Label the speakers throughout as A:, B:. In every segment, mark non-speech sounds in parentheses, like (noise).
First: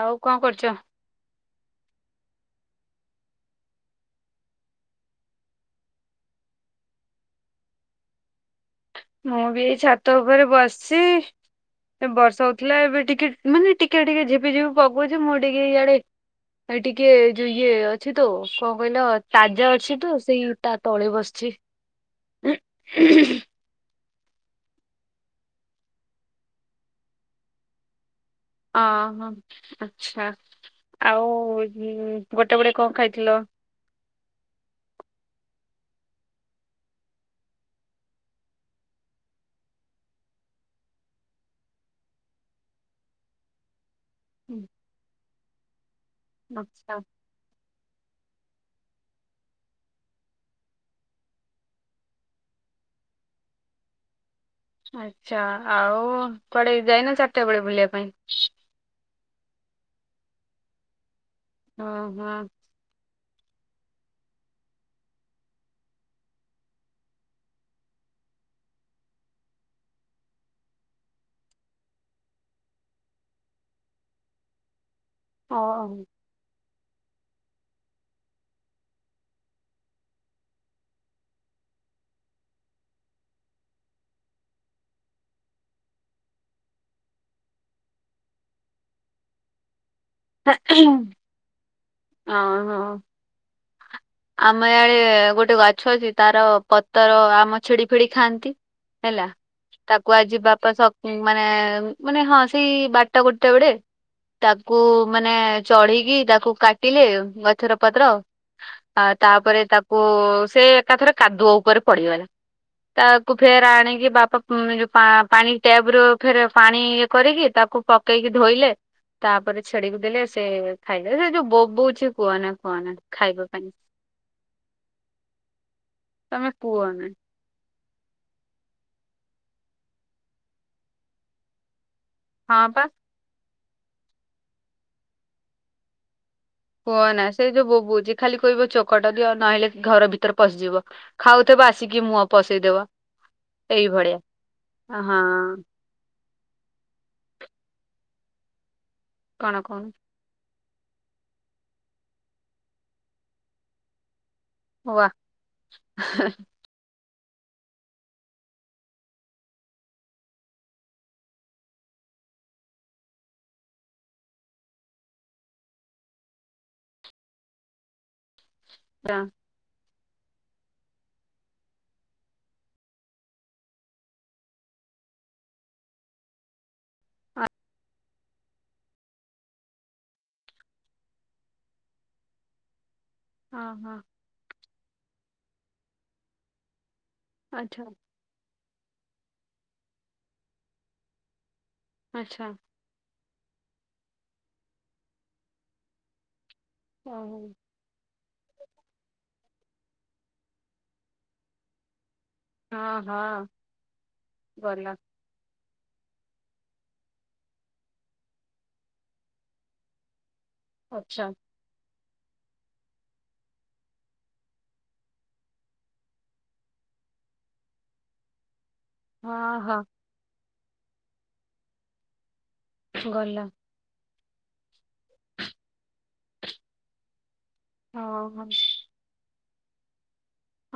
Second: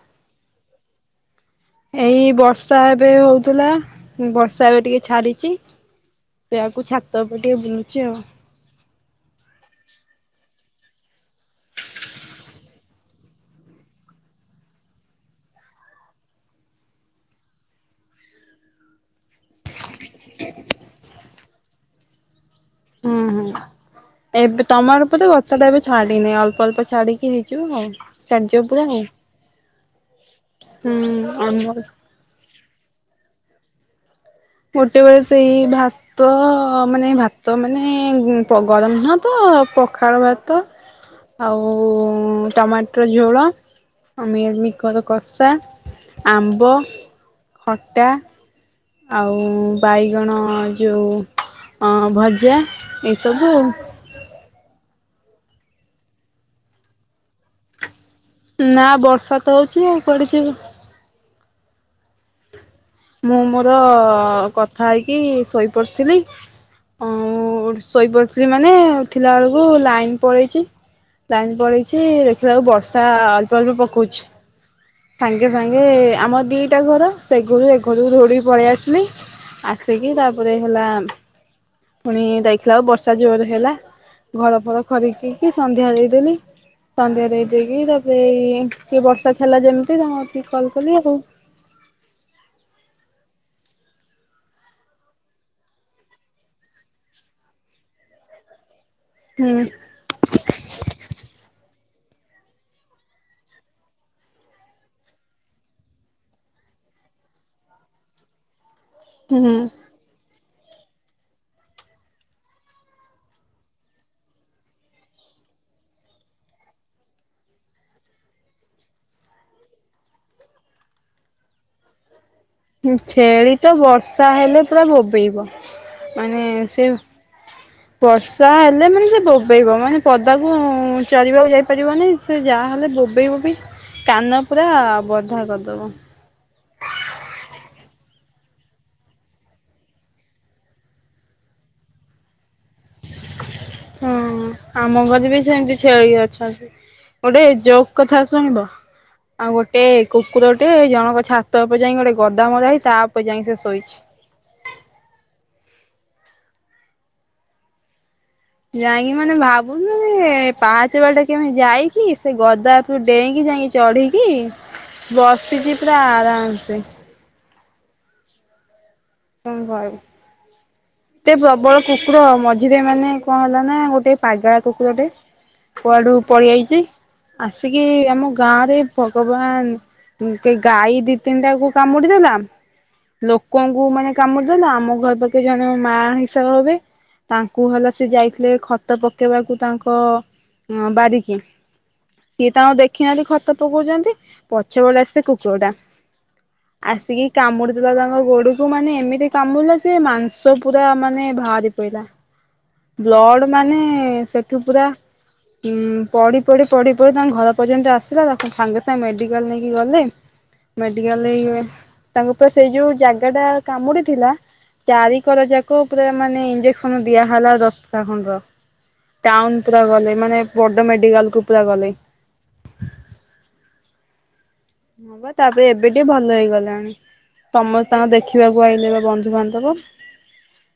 A: ଆଉ କଁ କରୁଚ?
B: ଏଇ ବର୍ଷା ଏବେ ହୋଉଥିଲା ବର୍ଷା ଏବେ ଟିକେ ଛାଡିଚି ସେୟାକୁ ଛାତ ଉପରେ ଟିକେ ବୁଲୁଚି ଆଉ।
A: ମୁଁ ବି ଏଇ ଛାତ ଉପରେ ବସିଚି। ଏ ବର୍ଷା ହୋଉଥିଲା ଏବେ ଟିକେ ମାନେ ଟିକେ ଟିକେ ଝିପିଝିପି ପକଉଛି ମୁଁ ଟିକେ ଇଆଡେ ଏ ଟିକେ ଯୋଉ ଇଏ ଅଛି ତ କଁ କହିଲ ତାଜା ଅଛି ତ ସେଇ ତା ତଳେ ବସିଚି।
B: ଉଁ ହୁଁ। ଏବେ ତମର ଉପ ତ ବର୍ଷାଟା ଏବେ ଛାଡିିନି ଅଳ୍ପ ଅଳ୍ପ ଛାଡିକି ହେଇଯିବ ଆଉ। ଛାଡିଯିବ ପୁରା ଆଉ
A: ଅହୋ ଆଚ୍ଛା ଆଉ
B: ହୁଁ ଆମର
A: ଗୋଟେ ବଳେ କଁ ଖାଇଥିଲ?
B: ଗୋଟେବେଳେ ସେଇ ଭା ତ-ଅ ମାନେ ଭାତ ମାନେ ପ ଗରମ ନୁହଁ ତ-ଅ ପଖାଳ ଭାତ ଆଉ-ଉ ଟମାଟର ଝୋଳ ଆ ମିଲମିକର କଷା, ଆମ୍ବ,
A: ଆଚ୍ଛା
B: ଖଟା ଆଉ-ଉ ବାଇଗଣ ଯୋଉ ଅଁ ଭଜା ଏସବୁ ଆଉ।
A: ଆଚ୍ଛା ଆଉ କୁଆଡେ ଯାଇନ ଚାରିଟା ବେଳେ ବୁଲିବା ପାଇଁ?
B: ନାଁ ବର୍ଷା ତ ହଉଚି ଆଉ କୁଆଡେ ଯିବି?
A: ହଁ ହଁ।
B: ମୁଁ ମୋର-ଅ କଥା ହେଇକି ଶୋଇପଡ଼ିଥିଲି। ଉଁ -ଉ ଶୋଇପଡ଼ିଥିଲି ମାନେ ଉଠିଲାଳକୁ ଲାଇନ ପଳେଇଚି ଲାଇନ୍ ପଳେଇଛି ଦେଖିଲାଳକୁ ବର୍ଷା ଅଳ୍ପ ଅଳ୍ପ ପକୋଉଛି। ସାଙ୍ଗେ ସାଙ୍ଗେ
A: ଓହୋ।
B: ଆମ ଦିଟା ଘର ସେଗୁରୁ ଏଗୁ ଘରୁକୁ ଧୋଉଡିକି ପଳେଇ ଆସିଲି ଆସିକି ତାପରେ ହେଲା ପୁଣି ଦେଖିଲାକୁ ବର୍ଷା ଜୋରରେ ହେଲା। ଘର ଫର ଖିରି କିି କି ସନ୍ଧ୍ୟା ଦେଇଦେଲି। ସନ୍ଧ୍ୟା ଦେଇ ଦେଇକି ତାପରେ ଏଇ ବର୍ଷା ଛାଡିଲା ଯେମିତି ତ
A: ହଁ ହଁ ଆମ ଇଆଡେ ଗୋଟେ ଗଛ ଅଛି ତାର ପତର ଆମ ଛେଡି ଫେଡି ଖାଆନ୍ତି। ହେଲା।
B: ହୁଁ
A: ତାକ୍ କୁହାଯିବା ପା ମାନେ ମାନେ ହଁ ସେଇ ବାରଟା ଗୋଟେ ବେଳେ। ତାକୁ ମାନେ ଚଢିକି ତାକୁ କାଟିଲେ ଗଛର ପତ୍ର ଆ ତାପରେ
B: ହୁଁ
A: ତାକୁ ସେ ଏକାଥର କାଦୁଅ ଉପରେ ପଡିଗଲା। ତାକୁ ଫେର ଆଣିକି ବାପାଉ ପାଣି ଟ୍ୟାବ ରୁ ଫେର ପାଣି ଇଏ କରିକି ତାକୁ ପକେଇକି ଧୋଇଲେ ତାପରେ ଛେଡିିକୁ ଦେଲେ ସେ ଖାଇଲେ ସେ ଯୋଉ ବୋବଉଛି କୁହନା। କୁହନା ଖାଇବା
B: ଛେଳି
A: ପାଇଁ
B: ତ ବର୍ଷା ହେଲେ ପୁରା ବୋବେଇବ ମାନେ
A: ତମେ
B: ସେ
A: କୁହନା।
B: ବର୍ଷା ହେଲେ ମାନେ ସେ ବୋବେଇବ ମାନେ ପଦାକୁ ଚରିବାକୁ ଯାଇପାରିବନି। ସେ
A: ହଁ ପା
B: ଯାହାହଲେ ବୋବେଇ ବବି କାନ ପୁରା ବଧା କରିଦବ।
A: କୁହ ନା ସେ ଯୋଉ ବୋବୋଉଛି ଖାଲି କହିବ ଚୋକଟ ଦିଅ ନହେଲେ କି ଘର ଭିତରେ ପଶିଯିବ। ଖାଉଥିବ ଆସିକି ମୁହଁ ପସେଇଦବ। ଏଇଭଳିଆ
B: ହଁ ଆମ
A: ହଁ
B: ଘର ବି ସେମିତି ଛେଳି ଅଛନ୍ତି। ଗୋଟେ ଜୋକ୍ କଥା ଶୁଣିବ ଆଉ
A: କଣ
B: ଗୋଟେ
A: କହୁନୁ?
B: କୁକୁର ଟେ ଜଣଙ୍କ ଛାତ ଉପରେ ଯାଇଙ୍କିି ଗୋଟେ ଗୋଦା ମଦା ହେଇଚି ତା ଉପରେ ଯାଇ ସେ ଶୋଇଛି।
A: ୱା
B: ଯାଇକି ମାନେ ଭାବୁନୁ ଯେ ପାହାଚ ବାଟେ କେମିତି ଯାଇକି ସେ ଗଦା ତୁ ଡେଇଁକି ଯାଇକି ଚଢ଼ିକି ବସିଛି ପୁରା ଆରାମସେ।
A: (inaudible)
B: ଙ୍କ କଇବୁ ଏତେ ପ୍ରବଳ କୁକୁର ମଝିରେ ମାନେ ଙ୍କ ହେଲା ନା ଗୋଟେ ପାଗେଳା କୁକୁରଟେ କୁଆଡୁ ପଳଆଇଛି ଆସିକି ଆମ ଗାଁ ରେ ଭଗବାନ କେ ଗାଈ ଦି ତିନିଟା କୁ କାମୁଡି ଦେଲା। ଲୋକୋଙ୍କୁ
A: ଓହୋ
B: ମାନେ କାମୁଡିଦେଲା ଆମ ଘର ପାଖେ ଜଣେ ମା ହିସାବରେ ହବେ ତାଙ୍କୁ
A: ଆଚ୍ଛା
B: ହେଲା ସେ ଯାଇଥିଲେ ଖତ ପକେଇବାକୁ ତାଙ୍କ ବାରିକି
A: ଆଚ୍ଛା
B: ଇଏ ତାଙ୍କୁ ଦେଖିନାହାନ୍ତି ଖତ ପକଉଛନ୍ତି ପଛ ପଟେ ଆସି ସେ କୁକୁର ଟା। ଆସିକି
A: ଓହୋ
B: କାମୁଡିୁଥିବା ତାଙ୍କ ଗୋଡକୁ ମାନେ ଏମିତି କାମୁଡ଼ିଲା ଯେ ମାଂସ ପୁରା ମାନେ ଭାରି ପଇଲା।
A: ହଁ
B: ବ୍ଲଡ଼
A: ହଁ।
B: ମାନେ ସେଠୁ ପୁରା
A: ଗଲା
B: ପଢ଼ି ପଢି ପଢ଼ି ପଢ଼ି ତାଙ୍କ ଘର ପର୍ଯ୍ୟନ୍ତ ଆସିଲା ତାକୁ ସାଙ୍ଗେ ସାଙ୍ଗେ ମେଡ଼ିକାଲ ନେଇକି ଗଲେ। ମେଡିକାଲ
A: ଆଚ୍ଛା
B: ନେଇ ତାଙ୍କ ପୁ ସେଇ ଯୋଉ ଜାଗା ଟା କାମୁଡିଥିଲା ଚାରିିକର ଯାକ ପୁରା ମାନେ ଇଞ୍ଜେକ୍ସନ ଦିଆହେଲା ଦଶଟା ଖଣ୍ଡ ର।
A: ହଁ
B: ଟାଉନ ପୁରା
A: ହଁ
B: ଗଲେ ମାନେ ବଡ ମେଡିକାଲ କୁ ପୁରା ଗଲେ।
A: ଗଲା
B: ହଁ ବା ତାପରେ ଏବେ ଟିକେ ଭଲ ହେଇଗଲାଣି। ସମସ୍ତେ ତାଙ୍କୁ
A: ହଁ
B: ଦେଖିବାକୁ
A: ହଁ।
B: ଆଇଲେ ବା ବନ୍ଧୁବାନ୍ଧବ।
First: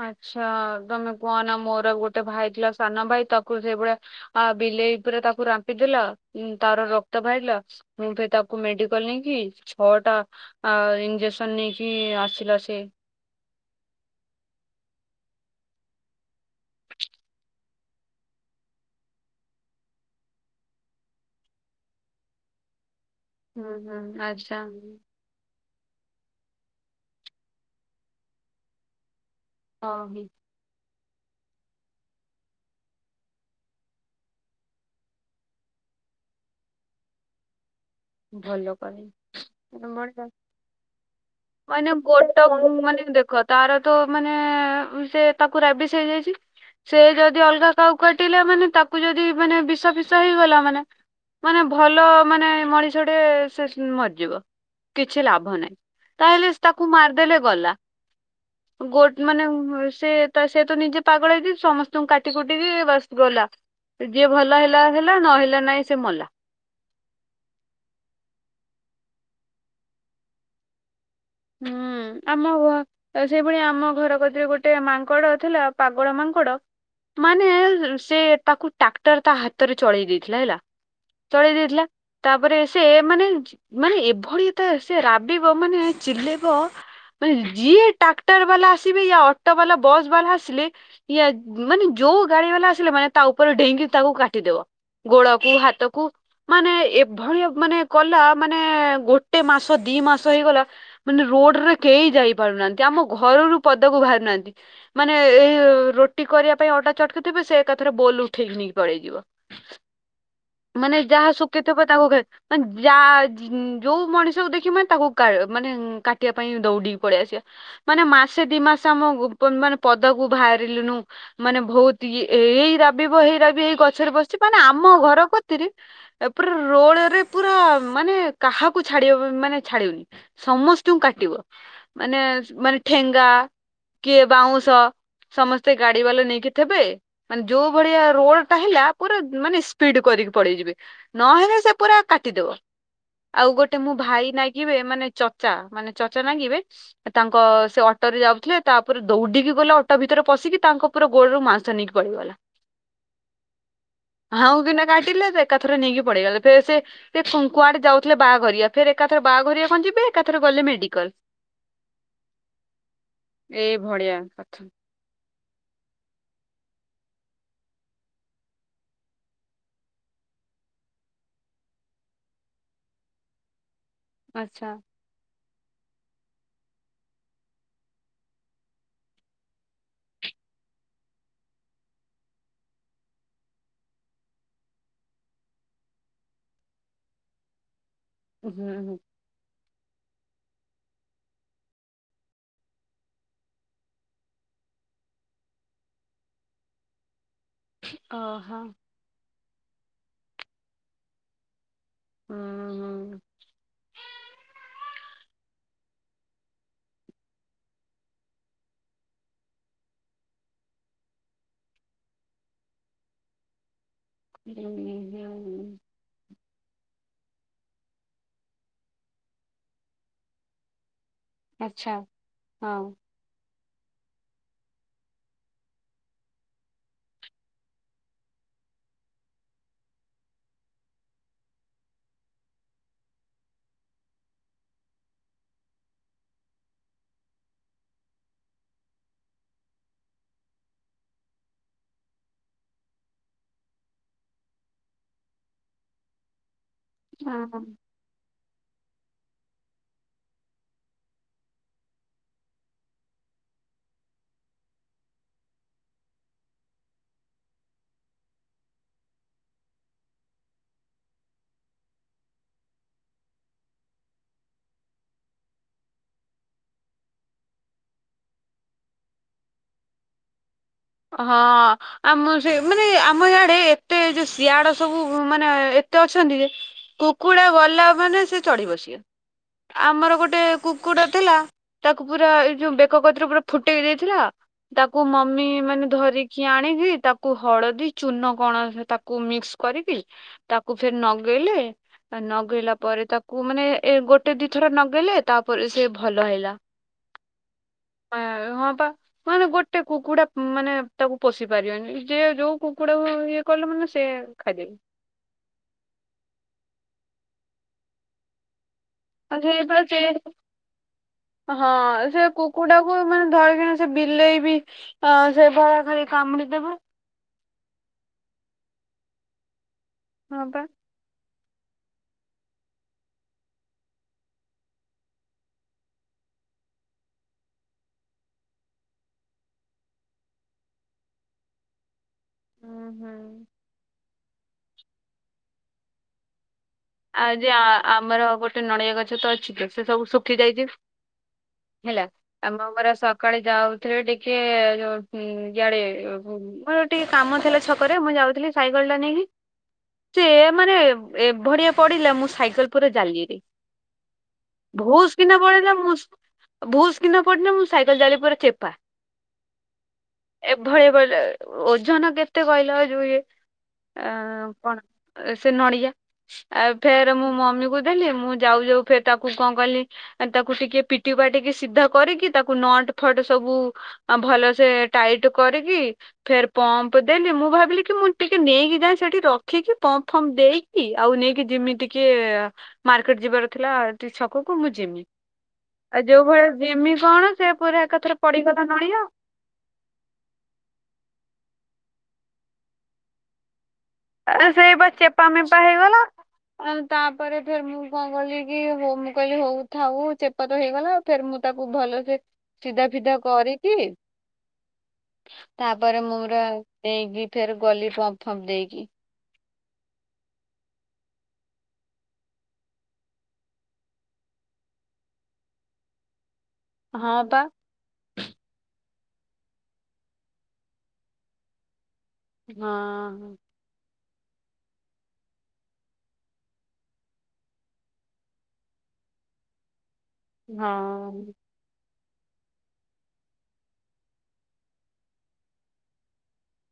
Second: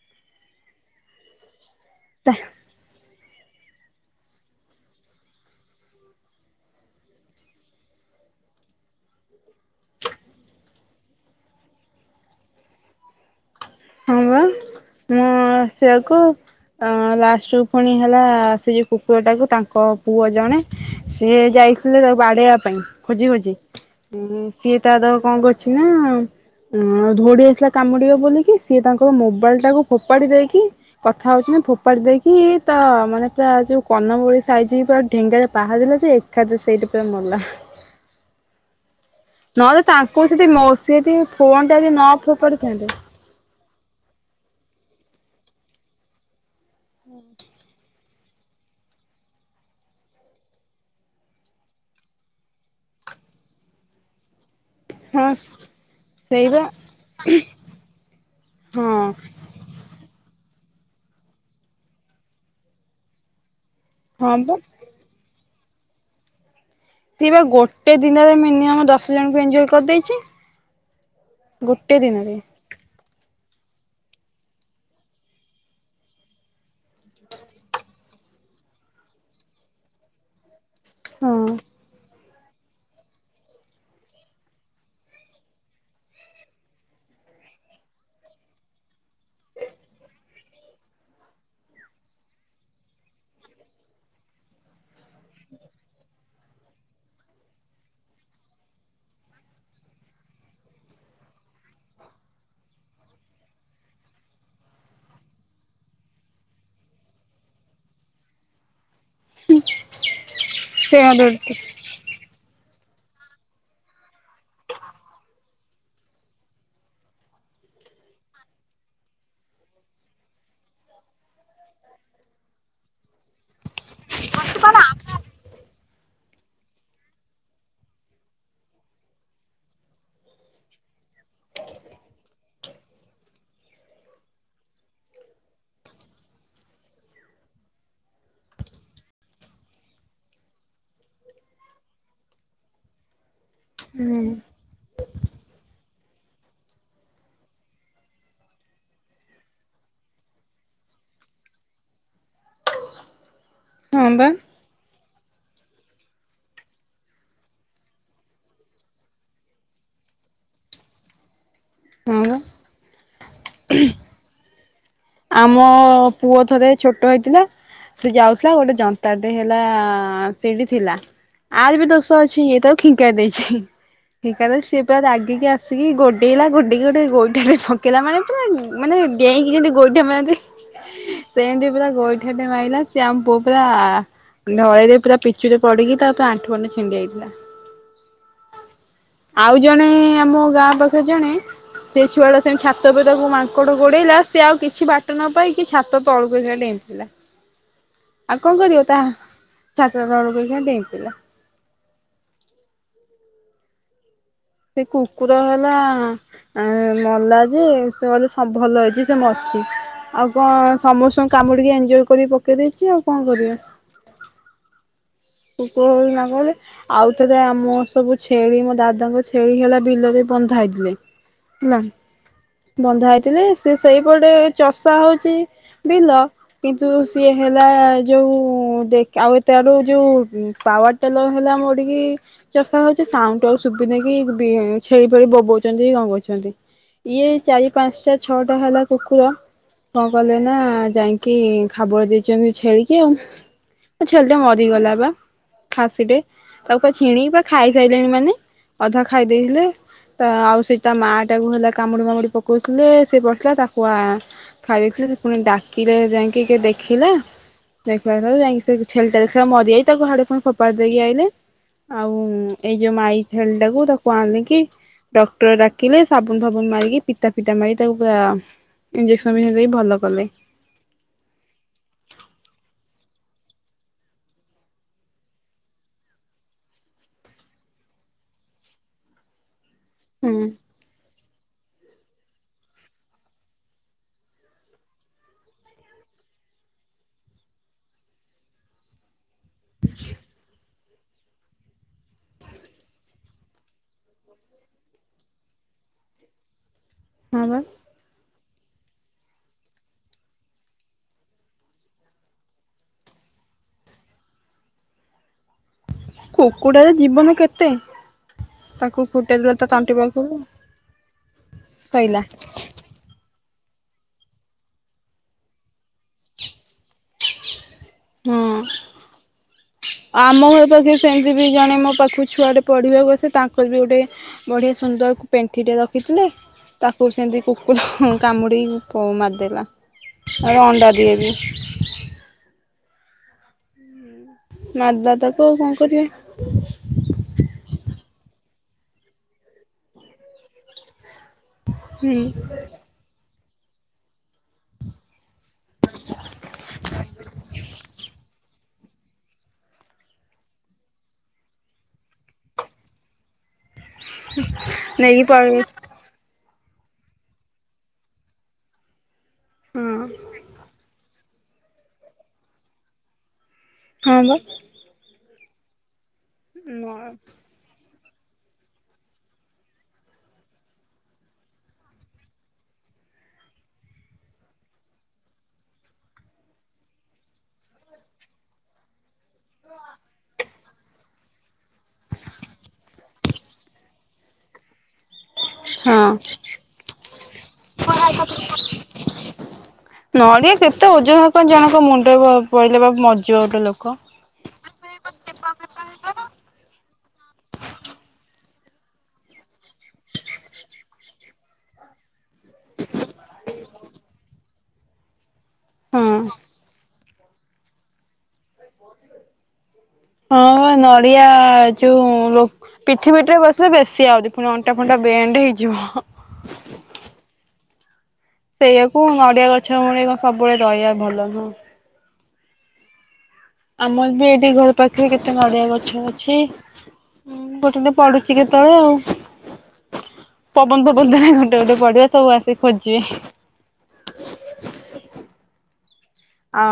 A: ଆଚ୍ଛା ତମେ କୁହ ନା ମୋର ଗୋଟେ ଭାଇ ଥିଲା ସାନ ଭାଇ ତ ତାକୁ ସେଇଭଳିଆ ଆ ବିଲେଇ ପୁରା ତାକୁ ରାମ୍ପିଦେଲା ଉ ତାର ରକ୍ତ ବାହାରିଲା। ମୁଁ ଫେର ତାକୁ ମେଡିକାଲ ନେଇକି ଛଅଟା ଆ ଇଞ୍ଜେକ୍ସନ ନେଇକି ଆସିଲା ସେ।
B: ହଁ ବା ମୁଁ ଆସିବାକୁ ଅଁ ଲାଷ୍ଟ ରୁ ପୁଣି ହେଲା ସେଇ ଯୋଉ କୁକୁରଟାକୁ ତାଙ୍କ ପୁଅ ଜଣେ ସିଏ ଯାଇଥିଲେ ତାକୁ ବାଡ଼େଇବା ପାଇଁ ଖୋଜି ଖୋଜି
A: ହୁଁ ହୁଁ
B: ଉଁ
A: ଆଚ୍ଛା
B: ସିଏ ତାର କଣ କରିଛି ନା ଧୋଉଡ଼ି ଆସିଲା କାମୁଡି଼ବ ବୋଲିକି ସିଏ ତାଙ୍କର ମୋବାଇଲ ଟାକୁ
A: ଓହୋ
B: ଫୋପାଡ଼ି ଦେଇକି। କଥା ହଉଛି ନା ଫୋପାଡ଼ି ଦେଇକି ତା ମାନେ ପୁରା ଯୋଉ କର୍ଣ୍ଣମୂଳି ସାଇଜିକି ପୁରା ଢେଙ୍ଗା ପାହାରେ ଦେଲେ ଯେ ଏ କାଥରେ ସେଇଠି ପୁରା ମଲା।
A: ଭଲ
B: ନହେଲେ
A: କଲେ।
B: ତାଙ୍କୁ ସେଠି ସେ ଯଦି
A: (inaudible)
B: ଫୋନ୍ଟା ଯଦି
A: ମନା
B: ନ
A: ଗୋଟ ଗୁଁ
B: ଫୋପାଡ଼ିଥାନ୍ତେ
A: ମାନେ ଦେଖ ତାର ତ ମାନେ ଉଁ ସେ ତାକୁ ରାବିସ୍ ହେଇଯାଇଛି ସେ ଯଦି ଅଲଗା କାହାକୁ କାଟିଲା ମାନେ ତାକୁ ଯଦି ମାନେ ବିଷ ଫିସ ହେଇଗଲା ମାନେ ମାନେ ଭଲ ମାନେ ମଣିଷଟେ ସେଶ୍ ମରିଯିବ। କିଛି
B: ହଁ
A: ଲାଭ ନାହିଁ
B: ସେଇ
A: ତାହେଲେ
B: ବା
A: ତାକୁ ମାରିଦେଲେ ଗଲା।
B: ହଁ
A: ଗୋଟ୍ ମାନେ ଉଁ ହୁଁ ସେ ତ ସେ ତ ନିଜେ ପାଗଳ ହେଇ ଯାଇଚି ସମସ୍ତଙ୍କୁ କାଟି କୁଟିକି ବାସ ଗଲା। ଯିଏ
B: ହଁ ବା
A: ଭଲ ହେଲା ହେଲା ନ ହେଲା ନାହିଁ ସେ ମଲା।
B: ସିଏ ପା ଗୋଟେ ଦିନରେ ମିନିମମ୍ ଦଶ ଜଣଙ୍କୁ ଏଞ୍ଜୋ (unintelligible) କରିଦେଇଛି। ଗୋଟେ
A: ହୁଁ
B: ଦିନରେ
A: ଆମ ଘ ତ ସେଇଭଳିଆ ଆମ ଘର କତିରେ ଗୋଟେ ମାଙ୍କଡ଼ ଥିଲା ପାଗଳ ମାଙ୍କଡ଼ ମାନେ ର୍ ସେ ତାକୁ ଟ୍ରାକ୍ଟର ତା ହାତରେ ଚଳେଇ ଦେଇଥିଲା ହେଲା
B: ହଁ
A: ଚଳେଇ ଦେଇଥିଲା। ତାପରେ ସେ ମାନେ ଜ୍ ମାନେ ଏଭଳିଆ ତା ସେ ରାବିବ ମାନେ ଚିଲେଇବ। ମାନେ ଯିଏ ଟ୍ରାକ୍ଟର ବାଲା ଆସିବେ ୟା ଅଟୋ ବାଲା ବସ୍ ବାଲା ଆସିଲେ ଇଏ ମାନେ ଯୋଉ ଗାଡ଼ି ବାଲା ଆସିଲେ ମାନେ ତା ଉପରେ ଡେଇଁଙ୍କି ତାକୁ କାଟିଦବ। ଗୋଡ଼କୁ ହାତକୁ। ମାନେ ଏଭଳିଆ ମାନେ କଲା ମାନେ ଗୋଟେ ମାସ ଦି ମାସ ହେଇଗଲା। ମାନେ ରୋଡରେ କେହି ଯାଇ ପାରୁନାହାନ୍ତି ଆମ ଘରରୁ ପଦାକୁ ବାହାରୁ ନାହାନ୍ତି। ମାନେ ଏଇ ରୋଟି କରିବା ପାଇଁ ଅଟା ଚଟକିଥିବେ ସେ ଏକାଥରେ ବୋଲ ଉଠେଇକି ନେଇକି ପଳେଇଯିବ। ମାନେ
B: ସେ
A: ଯାହା
B: ହୁଁ
A: ସୁଖିଥିବ ତାକୁ ଖା ମାନେ ଯା ଯୋଉ ମଣିଷକୁ ଦେଖିବ ମାନେ ତାକୁ କା ମାନେ କାଟିବା ପାଇଁ ଦୌଡିକି ପଳେଇ ଆସିବ। ମାନେ ମାସେ ଦି ମାସ ଆମ ଗୁ (unintelligible) ମାନେ ପଦାକୁ ବାହାରିଲୁନୁ। ମାନେ ବହୁତ ଇଏ ଏଇ ରାବିବ ହେଇ ରାବିବ ଏଇ ଗଛରେ ବସିଛି ମାନେ ଆମ ଘର କତିରେ ଏ ପୁରା ରୋଡରେ ପୁରା ମାନେ କାହାକୁ ଛାଡ଼ିବ ମାନେ ଛାଡ଼ିବନି। ସମସ୍ତଙ୍କୁ କାଟିବ ମାନେ ମାନେ ଠେଙ୍ଗା କିଏ ବାଉଁଶ ସମସ୍ତେ ଗାଡ଼ି ବାଲା ନେଇକି ଥିବେ ମାନେ ଯୋଉ ଭଳିଆ ରୋଡଟା ହେଲା ପୁରା ମାନେ ସ୍ପିଡ କରିକି ପଳେଇଯିବେ। ନହେଲେ ସେ ପୁରା କାଟିଦବ ଆଉ ଗୋଟେ ମୋ ଭାଇ ନାଗିବେ ମାନେ ଚଚା। ମାନେ ଚଚା ନାଗିବେ। ତାଙ୍କ ସେ ଅଟରେ ଯାଉଥିଲେ ତାପରେ ଦୌଡିକି ଗଲା ଅଟ ଭିତରେ ପଶିକି ତାଙ୍କ ପୁରା ଗୋଡ଼ରୁ ମାଂସ ନେଇକି ପଳେଇବ।
B: ହଁ ବା।
A: ଆଉ ଦିନେ କାଟିଲେ ସେ ଏକାଥରେ ନେଇକି ପଳେଇଗଲା ଫେର୍ ସେ ସେ ଙ୍କୁ କୁଆଡ଼େ ଯାଉଥିଲେ ବାହାଘରିଆ ଫେର ଏକାଥରେ ବାହାଘରିଆ କଣ ଯିବେ ଏକାଥରେ ଗଲେ ମେଡିକାଲ।
B: ହୁଁ ବା।
A: ଏଇ ଭଳିିଆ କଥା।
B: ଆମ ପୁଅ ଥରେ ଛୋଟ ହେଇଥିଲା। ସେ ଯାଉଥିଲା ଗୋଟେ ଜନ୍ତାଟେ ହେଲା ସେଇଠି ଥିଲା। ଆର୍ ବି ଦୋଷ ଅଛି ଇଏ ତାକୁ ଖିଙ୍କାରି ଦେଇଛି ଖିଙ୍କାରି ଦେଇଛି
A: ଆଚ୍ଛା
B: ସିଏ ପୁରା ରାଗିକି ଆସି। ଆସିକି ଗୋଡେଇଲା ଗୋଡେଇକି ଗୋଟେ ଗୋଇଠାଟେ ପକେଇଲା ମାନେ ପୁରା ମାନେ ଡେଇଁକି ଯମିତି। ଗୋଇଠା ମାରିଦେଇକି ସେମତି ପୁରା ଗୋଇଠା ଟେ ମାରିଲା ସେ ଆମ ପୁଅ ପୁରା। ଢଳେଇ ରେ ପୁରା ପିଚୁରେ ପଡିକି ତାର ପୁରା ଆଣ୍ଠୁ ଗଣ୍ଠି ଛିଣ୍ଡି ଯାଇଥିଲା।
A: ଉଁ ହୁଁ ହୁଁ।
B: ଆଉ ଜଣେ ଆମ ଗାଁ ପାଖରେ ଜଣେ। ସେ ଛୁଆ ଟା ସେମତି ଛାତ ଉପରେ ତାକୁ ମାଙ୍କଡ ଗୋଡେଇଲା। ସେ ଆଉ କିଛି ବାଟ ନ ପାଇକି ଛାତ ତଳକୁ ଏକାବେଳେ ଡେଇଁ ପିଇଲା ଆଉ କଣ
A: ଓହୋ
B: କରିବ ତା ଛାତ ତଳକୁ ଏକାଳେ ଡେଇଁ ପଡିଲା।
A: ହୁଁ ହୁଁ।
B: ସେଇ କୁକୁର ହେଲା। ଆ ମଲା ଯେ ସେ କହିଲେ ସବ୍ ଭଲ ହେଇଛି ସେ ମରିଛି। ଆଉ କଣ ସମସ୍ତଙ୍କୁ କାମୁଡିକି ଏନଜଡ କରିକି ପକେଇ ଦେଇଛି ଆଉ କଣ କରିବ।
A: ହୁଁ ହୁଁ।
B: କୁକୁର ବୋଲି ନ କହିଲେ। ଆଉଥରେ ଆମ ର ସବୁ ଛେଳି ମୋ ଦାଦାଙ୍କ ଛେଳି ହେଲା ବିଲରେ ବନ୍ଧା ହେଇଥିଲେ। ହେଲା
A: ଆଚ୍ଛା ହଁ।
B: ବନ୍ଧା ହେଇଥିଲେ ସେ ସେଇ ପଟେ ଚଷା ହଉଛି। ବିଲ କିନ୍ତୁ ସିଏ ହେଲା ଏ ଯୋଉ ଦେଖ ଆଉ ଏ ତେ ବାଟ କୁ ଯୋଉ। ଉଁ ପାୱାର ଟେଲର ହେଲା ମୋଡିକି। ଚଷା ହଉଛି ସାଉଣ୍ଡୁ ଆଉ ସୁବିନି କି ଛେଳି ଫେଳି ବୋବଉଛନ୍ତି କି କଣ କରୁଛନ୍ତି। ଇଏ ଚାରି ପାଞ୍ଚଟା ଛଅଟା ହେଲା କୁକୁର। କଁ କଲେ ନା ଯାଇକି ଖାବଡି ଦେଇଛନ୍ତି ଛେଳିକି ଆଉ। ସେ ଛେଳି ଟା ମରିଗଲା ବା। ଖାସି ଟେ ତାକୁ ପୁରା ଛିଣ କୀ
A: ହଁ
B: ପୁରା
A: ହଁ।
B: ଖାଇ ସାଇଲେଣି ମାନେ ଅଧା ଖାଇ ଦେଇଥିଲେ। ତ ଆଉ ସେଇ ତା ମା ଟାକୁ ହେଲା କାମୁଡି ଫାମୁଡି ପକଉଥିଲେ ସେ ପଡିଥିଲା ତାକୁ ଆ ଖାଇ ଦେଇଥିଲେ ସେ ପୁଣି ଡାକିଲେ ଯାଇକି କିଏ ଦେଖିଲା। ଦେଖିଲା ଠାରୁ ଯାଇକି ସେ ଛେଳି ଟା ଦେଖିଲା ବେଳକୁ ମରିଯାଇଛି ତାକୁ ହାଡେ ଫୁଣି ଫୋପାଡି ଦେଇକି ଆଇଲେ। ଆଉ ଏଇ ଯୋଉ ମାଇ ଛେଳି ଟାକୁ ତାକୁ ଆଣିକି। ଡକ୍ଟର ଡାକିଲେ ସାବୁନ ଫାବୁନ ମାରିକି ପିତା ଫିତା ମାରିକି ତାକୁ ପୁରା। ଇଞଜେକ୍ସନ ଫିନଯେକସନ ଦେଇକି ଭଲ କଲେ।
A: ହଁ। ଆମ ସେ ମାନେ ଆମ ଇଆଡେ ଏତେ ଯୋଉ ସିଆଡେ ସବୁ ମାନେ ଏତେ ଅଛନ୍ତି ଯେ। କୁକୁଡା ଗଲା ମାନେ ସେ ଚଢି ବସିବେ ଆମର ଗୋଟେ
B: ହୁଁ
A: କୁ କୁକୁଡ଼ା ଥିଲା ତାକୁ ପୁରା ଏଇ ଯୋଉ ବେକ କତିରେ ପୁରା ଫୁଟେଇକି ଦେଇଥିଲା ତାକୁ ମମି। ମାନେ ଧରିକି ଆଣିକି ତାକୁ ହଳଦୀ ଚୁନ କଣ ସେ ତାକୁ ମିକ୍ସ କରିକି ତାକୁ ଫେରେ ନଗେଇଲେ। ଆ ନଗେଇଲା ପରେ ତାକୁ ମାନେ ଏ ଗୋଟେ ଦିଥର ନଗେଇଲେ ତାପରେ ସେ ଭଲ ହେଲା।
B: ହଁ ବା।
A: ଏଁ ହଁ ବା ମାନେ ଗୋଟେ କୁକୁଡ଼ା। ମାନେ ତାକୁ ପୋଷି ପାରିବନି ଯିଏ ଯୋଉ କୁକୁଡାକୁ ଇଏ କଲେ ମାନେ ସିଏ ଖାଇଦେବେ।
B: କୁକୁଡାର ଜୀବନ କେତେ ତାକୁ।
A: ଆଉ
B: ଫୁଟେଇି ଦେଲ ତ
A: ସେଇପା ସେ
B: ତଣ୍ଟି ପାଖରୁ ସଇିଲା।
A: ମୁଁ ମାନେ ଧରିକିନା ସେ ବିଲେଇ ବି ଅ ସେ ବା ସେ କାମୁଡ଼ି ଦେବେ।
B: ହଁ
A: ହଁ
B: ଆମ
A: ପା।
B: ଘର ପାଖେ ସେମିତି ବି ଜଣେ ମୋ ପାଖକୁ ଛୁଆଟେ ପଢ଼ିବାକୁ ଆସେ ତାଙ୍କର ବି ଗୋଟେ ବଢିଆ ସୁନ୍ଦର ପେଣ୍ଠି ଟେ ରଖିଥିଲେ ତାକୁ ସେମିତି କୁକୁର କାମୁଡି ମାରିଦେଲା। ଆ ଅଣ୍ଡା ଦିଏ ବି।
A: ହୁଁ ହୁଁ।
B: ମାରିଦେଲା ତାକୁ ଆଉ କଣ କରିଆ।
A: ଆଉ ଯେ ଆମର ଗୋଟେ ନଡ଼ିଆ ଗଛ ତ ଅଛି ଯେ ସେ ସବୁ ଶୁଖି ଯାଇଛି। ହେଲା
B: ହୁଁ।
A: ଆମ ଆମର ସକାଳେ ଯାଉଥିଲେ ଟିକେ ଯୋଉ ଇଆଡେ ମୋର ଟିକେ କାମ ଥିଲା ଛକରେ ମୁଁ ଯାଉଥିଲି ସାଇକଲ ଟା ନେଇନି ସେ ମାନେ ଏଭିଆ ପଡିଲା ମୁଁ ସାଇକେଲ ପୁରା ଜାଲିରେ ଭୋସ୍
B: ନେଇକି
A: କିିନା
B: ପଳେଇ
A: ପଡିଲା ମୁଁ ଭୁସ୍ କିନା ପଡିଲା ମୋ ସାଇକେଲ ଜାଲି ପୁରା ଚେପା
B: ହଁ
A: ଏଭଳି ପଡ଼ିଲା ଓଜନ କେତେ କହିଲ ଯୋଉ ଏ ଆ
B: ହଁ ବା
A: କଣ ସେ ନଡିଆ? ଆଉ ଫେରେ ମୁଁ ମମି କୁ ଦେଲି ମୁଁ ଯାଉ ଯାଉ ଫେରେ ତାକୁ କଣ କଲି ତାକୁ ଟିକେ ପିଟି ପାଟିକି ସିଧା କରିକି ତାକୁ ନଟ୍ ଫଟ୍ ସବୁ ଆ ଭଲସେ ଟାଇଟ୍ କରିକି ଫେରେ ପମ୍ପ ଦେଲି ମୁଁ ଭାବିଲି କି ମୁଁ ଟିକେ ନେଇକି ଯାଏ ସେଠି ର ଖିକି ପମ୍ପ ଫମ୍ ଦେଇକି ଆଉ ନେଇକି ଯିମି ଟିକେ ମାର୍କେଟ ଯିବାର ଥିଲା ଟିକେ ଛକକୁ ମୁଁ ଯିମି। ଆଉ
B: ହଁ।
A: ଯୋଉ ଭଳିଆ ଜିମି କଣ ସେ ପୁରା ଏକାଥରେ ପଡି ଗଲା ନଳିଆ।
B: ନଡିଆ କେତେ ଓଜନ କଣ ଜଣକ ମୁଣ୍ଡ ପଡିଲେ ବା ମରିଜିବ ଗୋଟେ ଲୋକ।
A: ଆ ସେଇ ବା ଚେପା ମେପା ହେଇଗଲା ତାପରେ ଫେରେ ମୁଁ ମୁଁ କଣ କିଲିକି ହଉ ମୁଁ କହିଲି ହଉ ଥାଉ ଚେପା ତ ହେଇଗଲା ଫେରେ ମୁଁ ତାକୁ ଭଲସେ ସିଧା ଫିଧା କରିକି ତାପରେ
B: ହଁ
A: ମୋର ଦେଇକି ଫେରେ ଗଲି ପମ୍ପ ଫମ୍ପ ଦେଇକି।
B: ହଁ ନଡ଼ିଆ ଯୋଉ ଲୋକ୍ ପିଠି ପିଠି ରେ ବସିଲେ ବେଶୀ ଆଉରି ପୁଣି ଅଣ୍ଟା ଫଣ୍ଟା ବେଣ୍ଡେ ହେଇଯିବ।
A: ହଁ ପା।
B: ସେଇଆକୁ ନଡିଆ ଗଛ ମୂଳେ ବା ସବୁବେଳେ ରହିଆ ଭଲ ନୁହଁ।
A: ହଁ।
B: ଆମର ବି ଏଇଠି ଘର ପାଖରେ କେତେ ନଡିଆ ଗଛ ଅଛି। ହଁ ଗୋଟେ ଗୋଟେ ପଡୁଛି କେତେବେଳେ ଆଉ ପବନ ଫବନ
A: ହଁ।
B: ଦେଲେ ଗୋଟେ ଗୋଟେ ପଡିବ ସବୁ ଆସିିକ ଖୋଜିବେ। ଆ